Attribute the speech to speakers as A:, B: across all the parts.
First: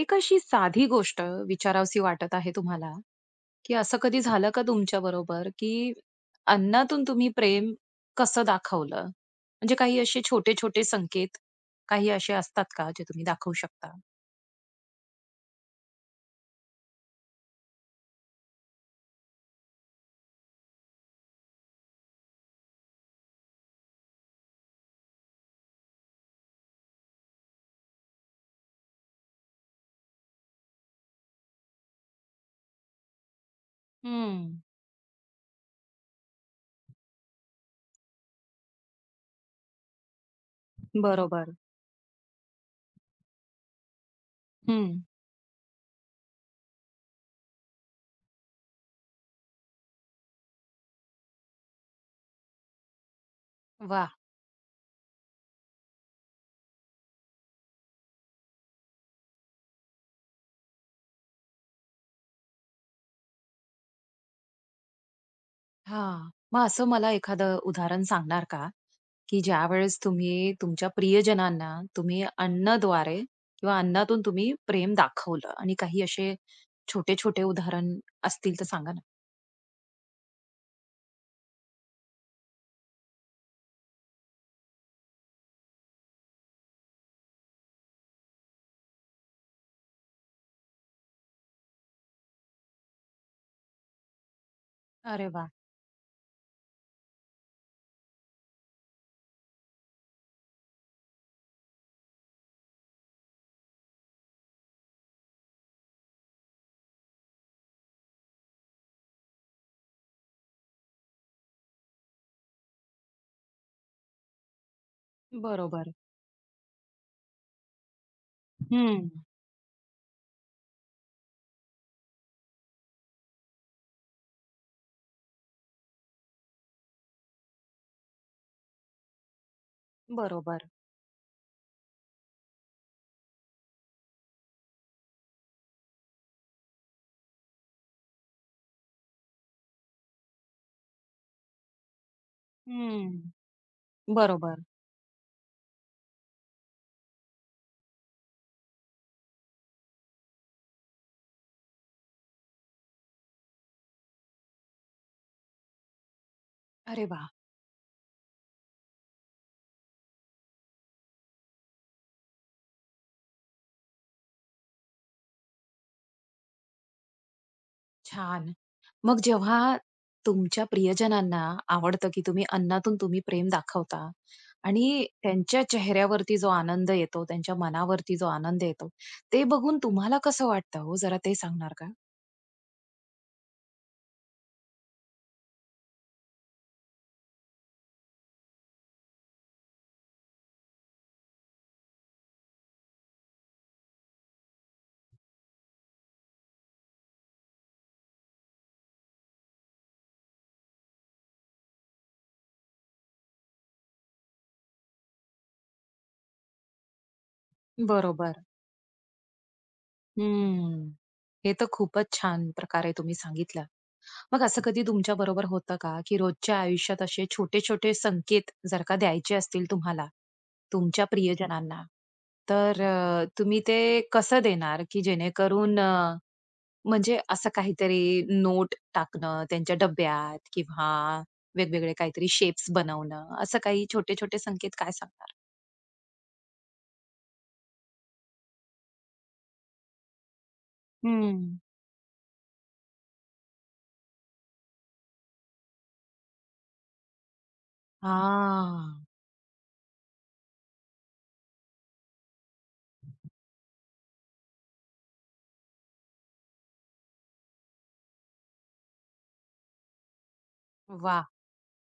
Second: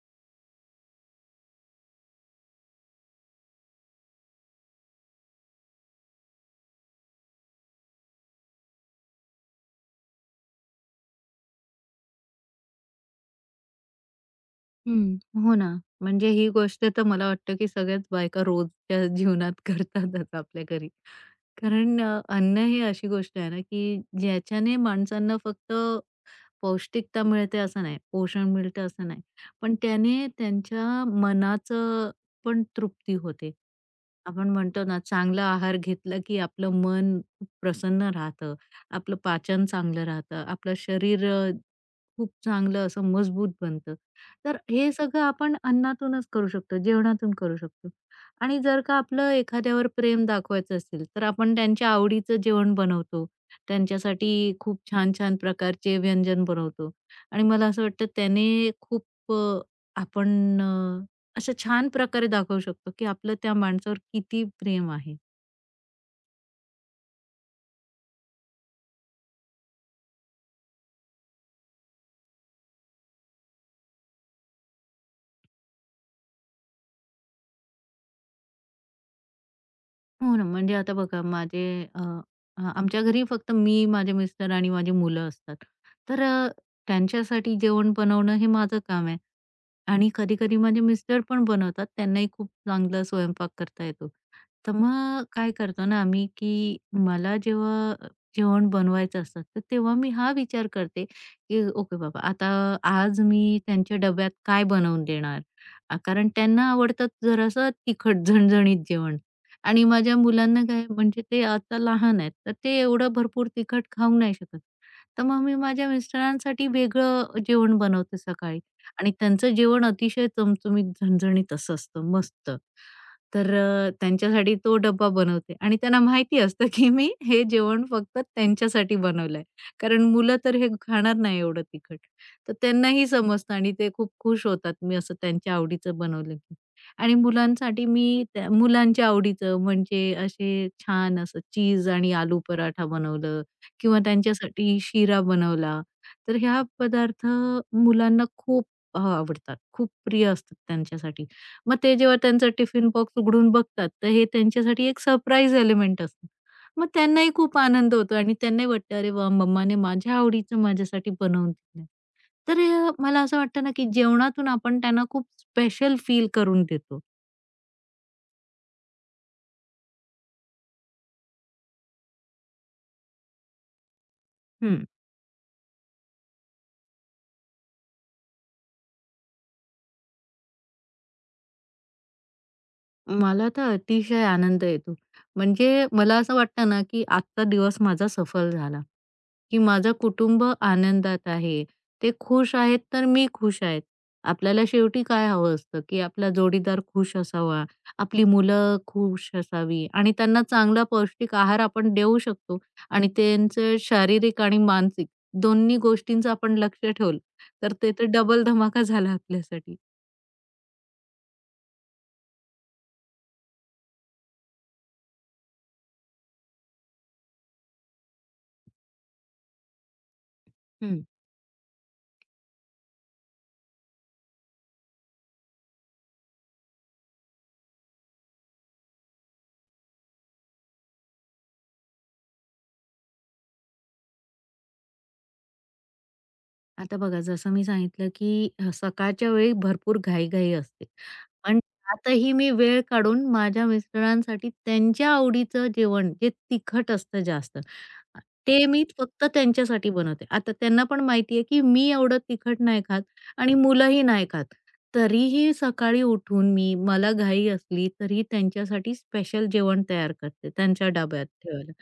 A: एक अशी साधी गोष्ट विचारावीशी वाटत आहे तुम्हाला, की असं कधी झालं का तुमच्या बरोबर, की अन्नातून तुम्ही प्रेम कसं दाखवलं? म्हणजे काही असे छोटे-छोटे संकेत काही असे असतात का जे तुम्ही दाखवू शकता?
B: हं, हो ना. म्हणजे ही गोष्ट तर मला वाटतं, की सगळ्याच बायका रोजच्या जीवनात करतातच आपल्या घरी. कारण अन्न ही अशी गोष्ट आहे ना, की ज्याच्याने माणसांना फक्त पौष्टिकता मिळते असं नाही, पोषण मिळतं असं नाही. पण त्याने त्यांच्या मनाचं पण तृप्ती होते.
A: हं.
B: आपण म्हणतो ना, चांगला आहार घेतला, की आपलं मन खूप प्रसन्न राहतं, आपलं पाचन चांगलं राहतं, आपलं शरीर
A: बरोबर.
B: खूप चांगलं असं मजबूत बनतं. तर हे
A: हं.
B: सगळं आपण अन्नातूनच करू शकतो, जेवणातून करू शकतो. आणि जर का आपलं एखाद्यावर प्रेम दाखवायचं असेल, तर आपण त्यांच्या आवडीचं जेवण बनवतो.
A: वाह!
B: त्यांच्यासाठी खूप छान-छान प्रकारचे व्यंजन बनवतो. आणि मला असं वाटतं त्याने खूप अ, आपण अ, असं छान प्रकारे दाखवू शकतो, की आपलं त्या माणसावर किती प्रेम आहे.
A: हां. मग असं मला एखादं उदाहरण सांगणार का, की ज्यावेळेस तुम्ही तुमच्या प्रियजनांना तुम्ही अन्नद्वारे किंवा अन्नातून तुम्ही प्रेम दाखवलं आणि काही असे छोटे-छोटे उदाहरण असतील तर सांगा ना?
B: हो ना, म्हणजे आता बघा माझे अ, आमच्या घरी फक्त मी, माझे मिस्टर आणि माझी मुलं असतात. तर अ, त्यांच्यासाठी जेवण बनवणं हे माझं काम आहे. आणि कधी-कधी माझे मिस्टर पण बनवतात. त्यांनाही खूप चांगला स्वयंपाक करता येतो. तर मग
A: अरे वाह!
B: काय करतो ना आम्ही, की मला जेव्हा जेवण बनवायचं असतं, तर तेव्हा मी हा विचार करते, की ओके बाबा आता आज मी त्यांच्या डब्यात काय बनवून देणार? कारण त्यांना आवडतं जरासं तिखट, झणझणीत जेवण. आणि माझ्या मुलांना काय म्हणजे ते आता लहान आहेत, तर ते एवढं भरपूर तिखट खाऊ नाही शकत. तर मग मी माझ्या
A: बरोबर.
B: मिस्टरांसाठी वेगळं जेवण बनवते सकाळी
A: हं.
B: आणि त्यांचं जेवण अतिशय चमचमीत, झणझणीत असं असतं मस्त. त्यांच्यासाठी तो डब्बा बनवते आणि त्यांना माहिती असतं, की मी हे जेवण फक्त त्यांच्यासाठी बनवलंय. कारण मुलं तर
A: बरोबर.
B: हे खाणार नाही एवढं तिखट. तर त्यांनाही समजतं आणि ते खूप खुश होतात मी असं त्यांच्या आवडीचं बनवलं की. आणि मुलांसाठी मी त्या मुलांच्या आवडीचं म्हणजे असे छान असं चीज आणि आलू पराठा
A: हं.
B: बनवलं किंवा
A: बरोबर.
B: त्यांच्यासाठी शिरा बनवला. तर ह्या पदार्थ मुलांना खूप आवडतात. खूप प्रिय असतात त्यांच्यासाठी. मग ते जेव्हा त्यांचा टिफिन बॉक्स उघडून बघतात, तर हे त्यांच्यासाठी एक सरप्राईज एलिमेंट असतं. मग
A: अरे वाह!
B: त्यांनाही खूप आनंद होतो आणि त्यांनाही वाटतं, "अरे वाह! मम्माने माझ्या आवडीचं माझ्यासाठी बनवून दिलंय." मला असं वाटतं ना, की जेवणातून आपण त्यांना खूप स्पेशल फील करून देतो.
A: छान. मग जेव्हा तुमच्या प्रियजनांना आवडतं, की तुम्ही अन्नातून तुम्ही प्रेम दाखवता
B: हं.
A: आणि त्यांच्या चेहऱ्यावरती जो आनंद येतो, त्यांच्या मनावरती जो आनंद येतो, ते बघून तुम्हाला कसं वाटतं हो? जरा ते सांगणार का?
B: मला तर अतिशय आनंद येतो. म्हणजे मला असं वाटतं ना, की आजचा दिवस माझा सफल झाला, की माझं कुटुंब आनंदात आहे. ते खुश आहेत, तर मी खुश आहेत. आपल्याला शेवटी काय हवं असतं, की आपला जोडीदार खुश असावा, आपली मुलं खुश असावी आणि त्यांना चांगला पौष्टिक आहार आपण देऊ शकतो आणि त्यांचं शारीरिक आणि मानसिक दोन्ही गोष्टींचं आपण लक्ष ठेवलं, तर ते तर
A: बरोबर.
B: डबल धमाका झाला आपल्यासाठी.
A: हं. हे तर खूपच छान प्रकारे तुम्ही सांगितलं. मग असं कधी तुमच्या बरोबर होतं का, की रोजच्या आयुष्यात असे छोटे-छोटे संकेत जर का द्यायचे असतील तुम्हाला,
B: हं.
A: तुमच्या प्रियजनांना, तर तुम्ही ते कसं देणार, की जेणेकरून म्हणजे असं काहीतरी नोट टाकणं त्यांच्या डब्यात किंवा वेगवेगळे काहीतरी शेप्स बनवणं, असं काही छोटे-छोटे संकेत काय सांगणार?
B: आता बघा जसं मी सांगितलं, की सकाळच्या वेळी भरपूर घाई-घाई असते.
A: हं.
B: पण त्यातही मी वेळ काढून माझ्या मिस्टरांसाठी त्यांच्या आवडीचं जेवण जे तिखट असतं जास्त, अ, ते मी
A: हां.
B: फक्त त्यांच्यासाठी बनवते. आता त्यांना पण माहिती आहे, की मी एवढं तिखट नाही खात आणि मुलंही नाही खात. तरीही सकाळी उठून मी मला घाई असली तरी त्यांच्यासाठी स्पेशल जेवण तयार करते त्यांच्या
A: वाह!
B: डब्यात ठेवायला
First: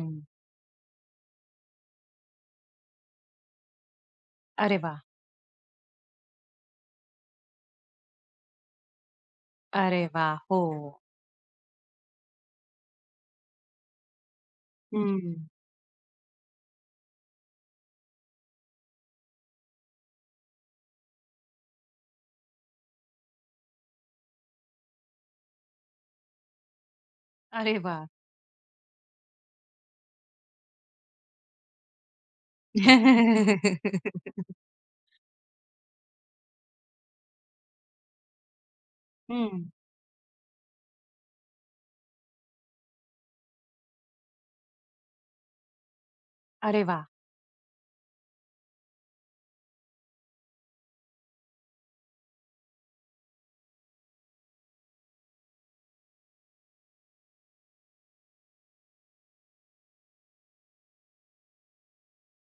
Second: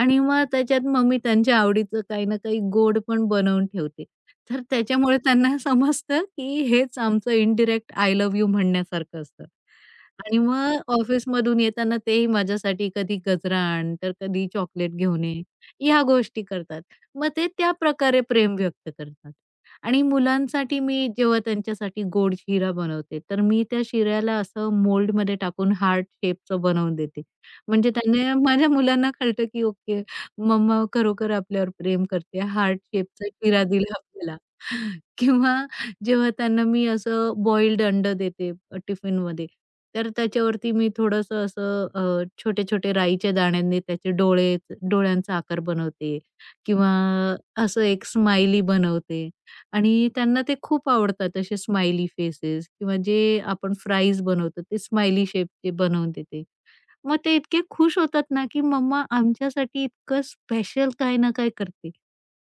B: आणि मग त्याच्यात मग मी त्यांच्या आवडीचं काही ना काही गोड पण बनवून ठेवते. तर
A: अरे वाह!
B: त्याच्यामुळे त्यांना समजतं, की हेच आमचं इनडायरेक्ट आय लव्ह यू म्हणण्यासारखं असतं.
A: अरे वाह!
B: आणि
A: हो.
B: मग ऑफिसमधून येताना तेही माझ्यासाठी कधी गजरा आण, तर कधी चॉकलेट घेऊन
A: हं.
B: ये, ह्या गोष्टी करतात. मग ते त्या प्रकारे प्रेम व्यक्त करतात. आणि मुलांसाठी मी जेव्हा त्यांच्यासाठी गोड शिरा बनवते, तर मी त्या शिऱ्याला असं मोल्डमध्ये टाकून हार्ट शेपचं बनवून देते.
A: अरे
B: म्हणजे
A: वाह!
B: त्यांना माझ्या मुलांना कळतं, की ओके मम्मा खरोखर आपल्यावर प्रेम करते. हार्ट शेपचा शिरा दिला आपल्याला. किंवा जेव्हा त्यांना मी असं बॉइल्ड अंड देते टिफिनमध्ये,
A: हं.
B: तर त्याच्यावरती मी थोडंसं असं छोटे-छोटे राईच्या दाण्यांनी त्याचे डोळे डोळ्यांचा आकार बनवते
A: अरे
B: किंवा
A: वाह!
B: असं एक स्माइली बनवते आणि त्यांना ते खूप आवडतात असे स्माइली फेसेस किंवा जे आपण फ्राईज बनवतो ते स्माइली शेपचे बनवून देते. मग ते इतके खुश होतात ना, की मम्मा आमच्यासाठी इतकं स्पेशल काही ना काही करते.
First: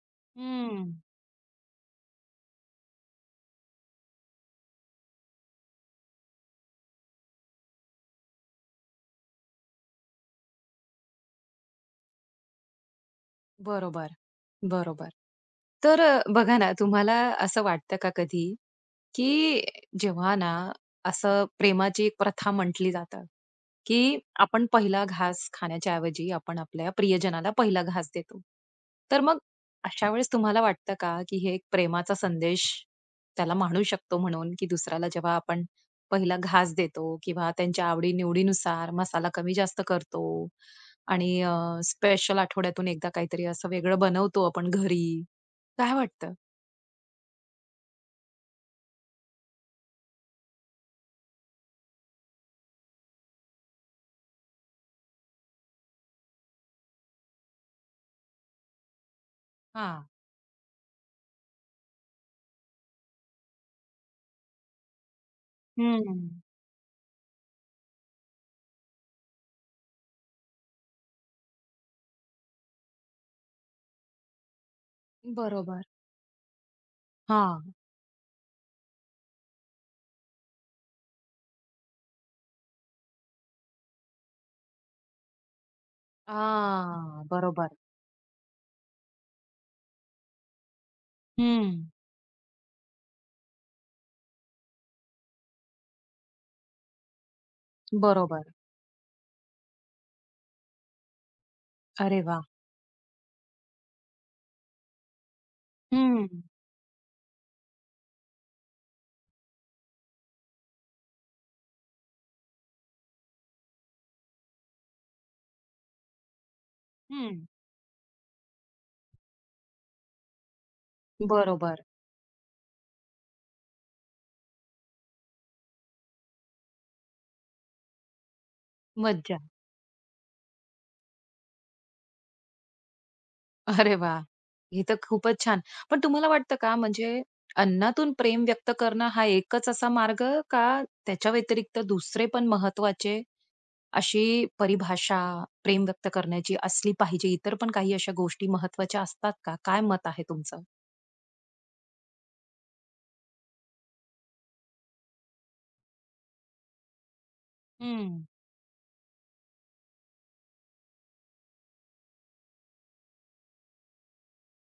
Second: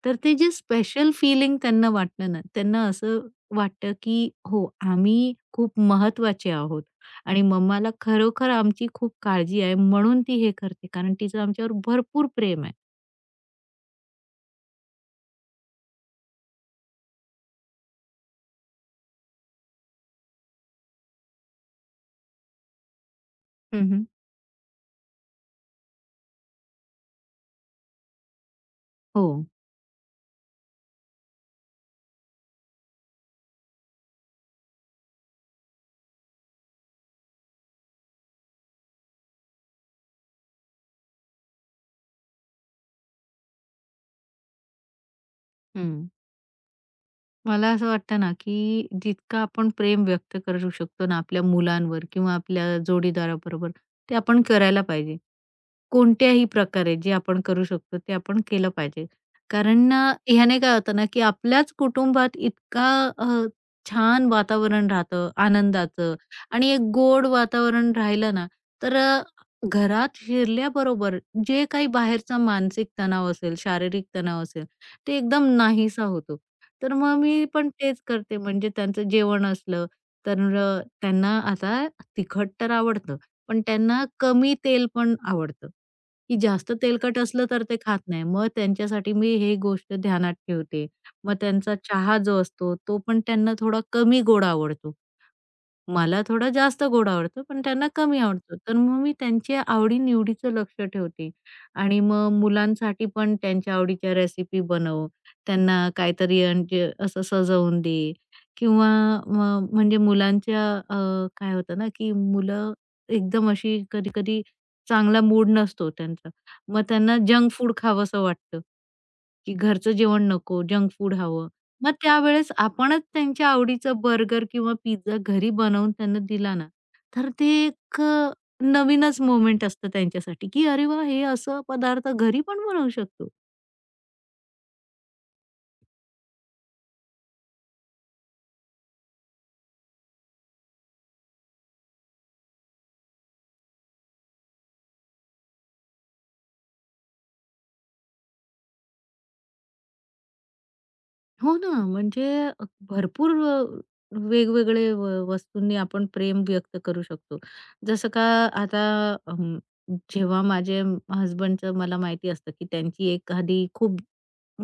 B: तर ते जे
A: हं.
B: स्पेशल फीलिंग त्यांना वाटलं ना, त्यांना असं वाटतं, की हो, आम्ही खूप महत्वाचे आहोत आणि मम्माला खरोखर आमची खूप काळजी आहे म्हणून ती हे करते, कारण तिचं आमच्यावर भरपूर प्रेम आहे.
A: बरोबर, बरोबर. तर बघा ना, तुम्हाला असं वाटतं का कधी, की जेव्हा ना असं प्रेमाची एक प्रथा म्हटली जातं,
B: हं,
A: की
B: हं.
A: आपण पहिला घास खाण्याच्या ऐवजी आपण आपल्या प्रियजनाला पहिला घास देतो. तर
B: हो.
A: मग अशा वेळेस तुम्हाला वाटतं का, की हे एक प्रेमाचा संदेश त्याला म्हणू शकतो म्हणून, की दुसऱ्याला जेव्हा आपण पहिला घास देतो किंवा त्यांच्या आवडी मसाला कमी जास्त करतो आणि स्पेशल आठवड्यातून एकदा काहीतरी असं वेगळं बनवतो आपण घरी. काय
B: हं.
A: वाटतं?
B: मला असं वाटतं ना, की जितकं आपण प्रेम व्यक्त करू शकतो ना आपल्या मुलांवर किंवा आपल्या जोडीदाराबरोबर, ते आपण करायला पाहिजे. कोणत्याही प्रकारे जे आपण करू शकतो ते आपण केलं पाहिजे. कारण
A: हां.
B: ह्याने काय होतं ना, की आपल्याच कुटुंबात इतका अ, छान वातावरण राहतं आनंदाचं
A: हं.
B: आणि एक गोड वातावरण राहिलं ना, तर अ, घरात शिरल्याबरोबर जे काही बाहेरचा मानसिक तणाव असेल, शारीरिक तणाव असेल, ते एकदम
A: बरोबर.
B: नाहीसा होतो. तर मग मी पण
A: हां.
B: तेच करते म्हणजे त्यांचं जेवण असलं, त्यांना आता तिखट तर आवडतं. पण त्यांना कमी तेल पण आवडतं, की जास्त तेलकट
A: हां.
B: असलं तर
A: बरोबर.
B: ते खात नाही. मग त्यांच्यासाठी मी हे गोष्ट ध्यानात ठेवते. मग
A: हं.
B: त्यांचा चहा जो असतो, तो पण त्यांना थोडा कमी गोड आवडतो. मला थोडा जास्त गोड आवडतो, पण त्यांना कमी
A: बरोबर.
B: आवडतो. तर मग मी त्यांच्या आवडी-निवडीचं लक्ष ठेवते आणि
A: अरे
B: मग
A: वाह!
B: मुलांसाठी पण त्यांच्या आवडीच्या रेसिपी बनव. त्यांना
A: हं.
B: काहीतरी म्हणजे असं सजवून दे किंवा मग म्हणजे अ, काय होतं ना, की मुलं एकदम अशी कधी-कधी चांगला मूड नसतो त्यांचा. मग त्यांना
A: हं.
B: जंक फूड खावंसं वाटतं, की घरचं जेवण नको, जंक फूड हवं.
A: बरोबर.
B: मग त्यावेळेस आपणच त्यांच्या आवडीचा बर्गर किंवा पिझ्झा घरी बनवून त्यांना दिला ना, तर ते एक नवीनच
A: मज्जा.
B: मोमेंट असतं त्यांच्यासाठी, की "अरे वा, हे असं पदार्थ घरी पण बनवू शकतो."
A: अरे वाह! हे तर खूपच छान. पण तुम्हाला वाटतं का म्हणजे अन्नातून प्रेम व्यक्त करणं हा एकच असा मार्ग का त्याच्या व्यतिरिक्त दुसरे पण महत्त्वाचे अशी परिभाषा प्रेम व्यक्त करण्याची असली पाहिजे? इतर पण काही अशा गोष्टी महत्त्वाच्या असतात का? काय मत आहे तुमचं?
B: हो ना, म्हणजे अ, भरपूर वेगवेगळे व वस्तूंनी आपण प्रेम व्यक्त करू शकतो. जसं
A: हं.
B: का आता अं, जेव्हा हसबंडचं मला माहिती असतं, की त्यांची एखादी खूप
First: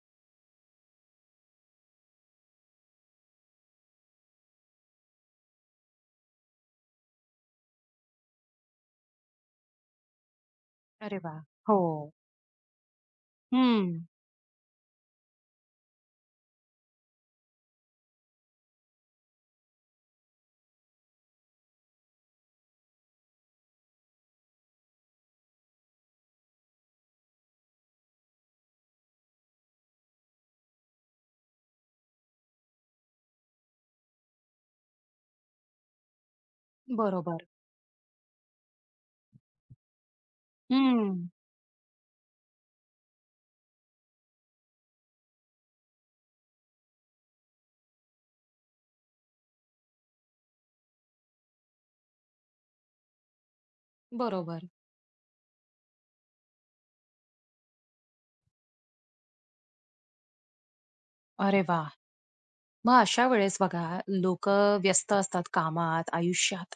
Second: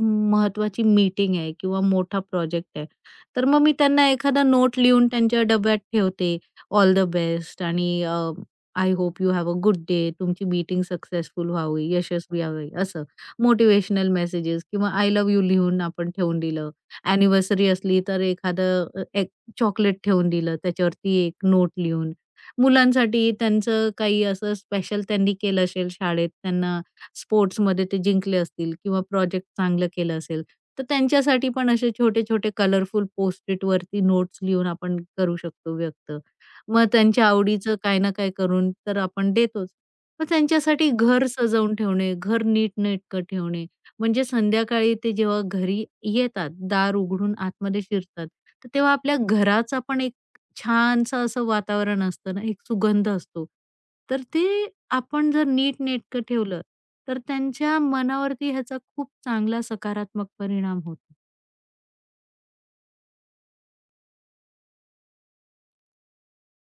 B: महत्वाची मीटिंग आहे किंवा मोठा प्रोजेक्ट आहे. तर मग मी त्यांना एखादा नोट लिहून त्यांच्या डब्यात ठेवते. ऑल द बेस्ट आणि I hope you have a good day. तुमची मीटिंग
A: अरे वाह!
B: सक्सेसफुल
A: हो.
B: व्हावी, यशस्वी व्हावी असं.
A: हं,
B: मोटिव्हेशनल मेसेजेस किंवा आय लव्ह यू लिहून आपण ठेवून दिलं. अॅनिव्हर्सरी असली तर एक चॉकलेट ठेवून दिलं, त्याच्यावरती एक नोट लिहून. मुलांसाठी त्यांचं काही असं स्पेशल त्यांनी केलं असेल शाळेत, त्यांना स्पोर्ट्समध्ये ते जिंकले असतील किंवा प्रोजेक्ट चांगलं केलं असेल, तर त्यांच्यासाठी पण असे छोटे-छोटे कलरफुल पोस्ट-इटवरती नोट्स लिहून आपण करू शकतो व्यक्त. मग त्यांच्या
A: बरोबर.
B: आवडीचं काही ना काही करून तर आपण देतोच. मग त्यांच्यासाठी
A: हं,
B: घर सजवून ठेवणे, घर नीटनेटकं ठेवणे म्हणजे संध्याकाळी ते जेव्हा घरी येतात, दार उघडून आतमध्ये शिरतात, तर तेव्हा आपल्या घराचा पण एक छानसं असं वातावरण असतं ना, एक सुगंध असतो. तर ते
A: बरोबर.
B: आपण जर नीटनेटकं ठेवलं, तर त्यांच्या मनावरती ह्याचा खूप चांगला सकारात्मक परिणाम होतो.
A: अरे वा, मग अशा वेळेस बघा लोकं व्यस्त असतात कामात, आयुष्यात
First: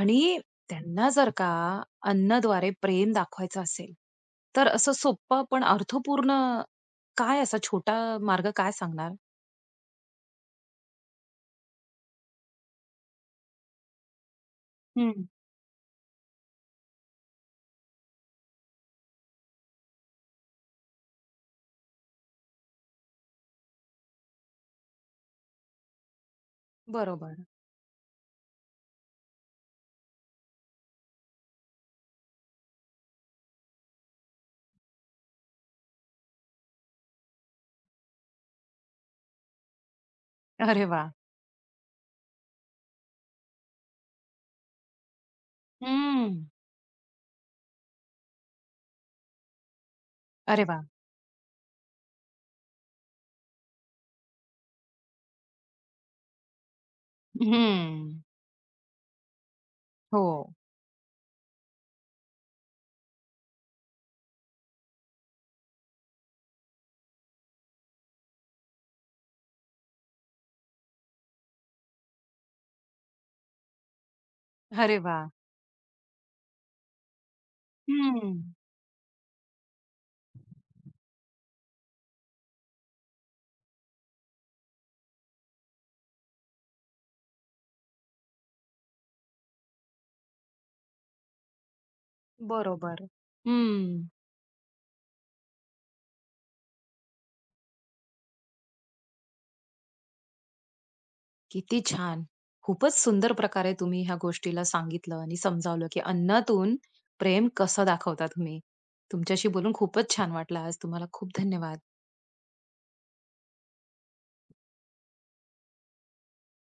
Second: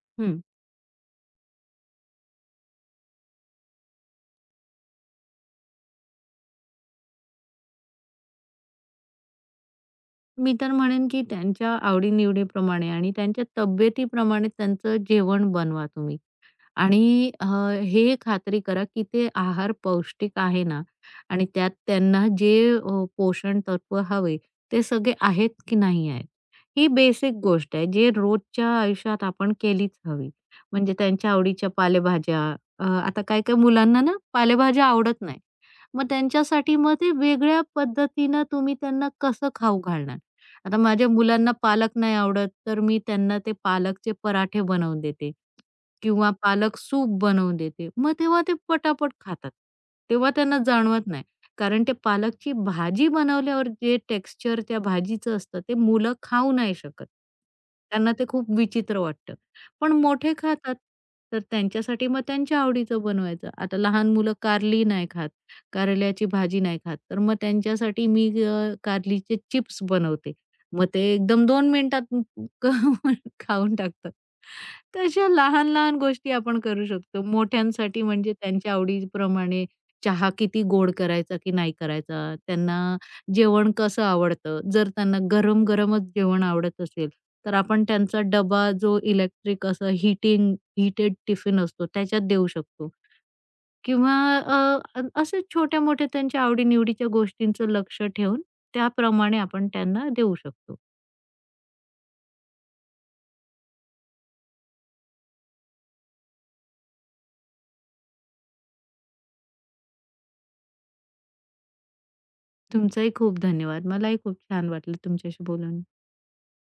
A: आणि
B: हं.
A: त्यांना जर का अन्नाद्वारे प्रेम दाखवायचं असेल, तर असं सोप्पं पण अर्थपूर्ण काय असा छोटा मार्ग काय सांगणार?
B: मी तर म्हणेन, की त्यांच्या आवडी आणि त्यांच्या तब्येतीप्रमाणे त्यांचं
A: हं,
B: जेवण बनवा तुम्ही. आणि हे खात्री करा, की ते आहार पौष्टिक आहे ना आणि त्यात त्यांना जे पोषण तत्व हवे ते सगळे आहेत की नाही आहेत. ही बेसिक
A: बरोबर.
B: गोष्ट आहे, जे रोजच्या आयुष्यात आपण केलीच हवी. म्हणजे त्यांच्या आवडीच्या आता काही-काही मुलांना ना पालेभाज्या आवडत नाही. मग त्यांच्यासाठी मग ते वेगळ्या पद्धतीनं तुम्ही त्यांना कसं खाऊ घालणार? आता
A: अरे
B: माझ्या
A: वाह!
B: मुलांना पालक नाही आवडत, तर मी त्यांना ते पालकचे पराठे बनवून देते. किंवा
A: हं,
B: पालक सूप बनवून देते. मग तेव्हा ते पटापट खातात. तेव्हा त्यांना
A: अरे वाह!
B: जाणवत नाही. कारण ते पालकची भाजी बनवल्यावर जे टेक्स्चर त्या भाजीचं असतं, ते मुलं खाऊ नाही शकत.
A: हं,
B: त्यांना ते खूप विचित्र वाटतं. पण मोठे
A: हो.
B: खातात, तर त्यांच्यासाठी मग त्यांच्या आवडीचं बनवायचं. आता लहान मुलं कारली नाही खात, कारल्याची भाजी नाही खात, तर मग त्यांच्यासाठी मी कारलीचे चिप्स बनवते. मग ते एकदम 2 मिनिटात खाऊन टाकतात.
A: अरे
B: तर अशा
A: वाह!
B: लहान-लहान गोष्टी आपण करू शकतो. मोठ्यांसाठी
A: हं,
B: म्हणजे त्यांच्या आवडीप्रमाणे चहा किती गोड करायचा की नाही करायचा, त्यांना जेवण कसं आवडतं. जर त्यांना गरम-गरमच जेवण आवडत असेल, तर आपण त्यांचा डबा जो इलेक्ट्रिक असं हीटेड टिफिन असतो त्याच्यात देऊ शकतो
A: बरोबर. हं.
B: किंवा अ, अ- असे छोट्या-मोठ्या त्यांच्या आवडी गोष्टींचं लक्ष ठेवून त्याप्रमाणे आपण त्यांना देऊ शकतो.
A: किती छान! खूपच सुंदर प्रकारे तुम्ही ह्या गोष्टीला सांगितलं आणि समजावलं, की अन्नातून प्रेम कसं दाखवता तुम्ही. तुमच्याशी बोलून खूपच छान वाटलं आज. तुम्हाला खूप धन्यवाद.
B: तुमचाही खूप धन्यवाद. मलाही खूप छान वाटलं तुमच्याशी बोलून.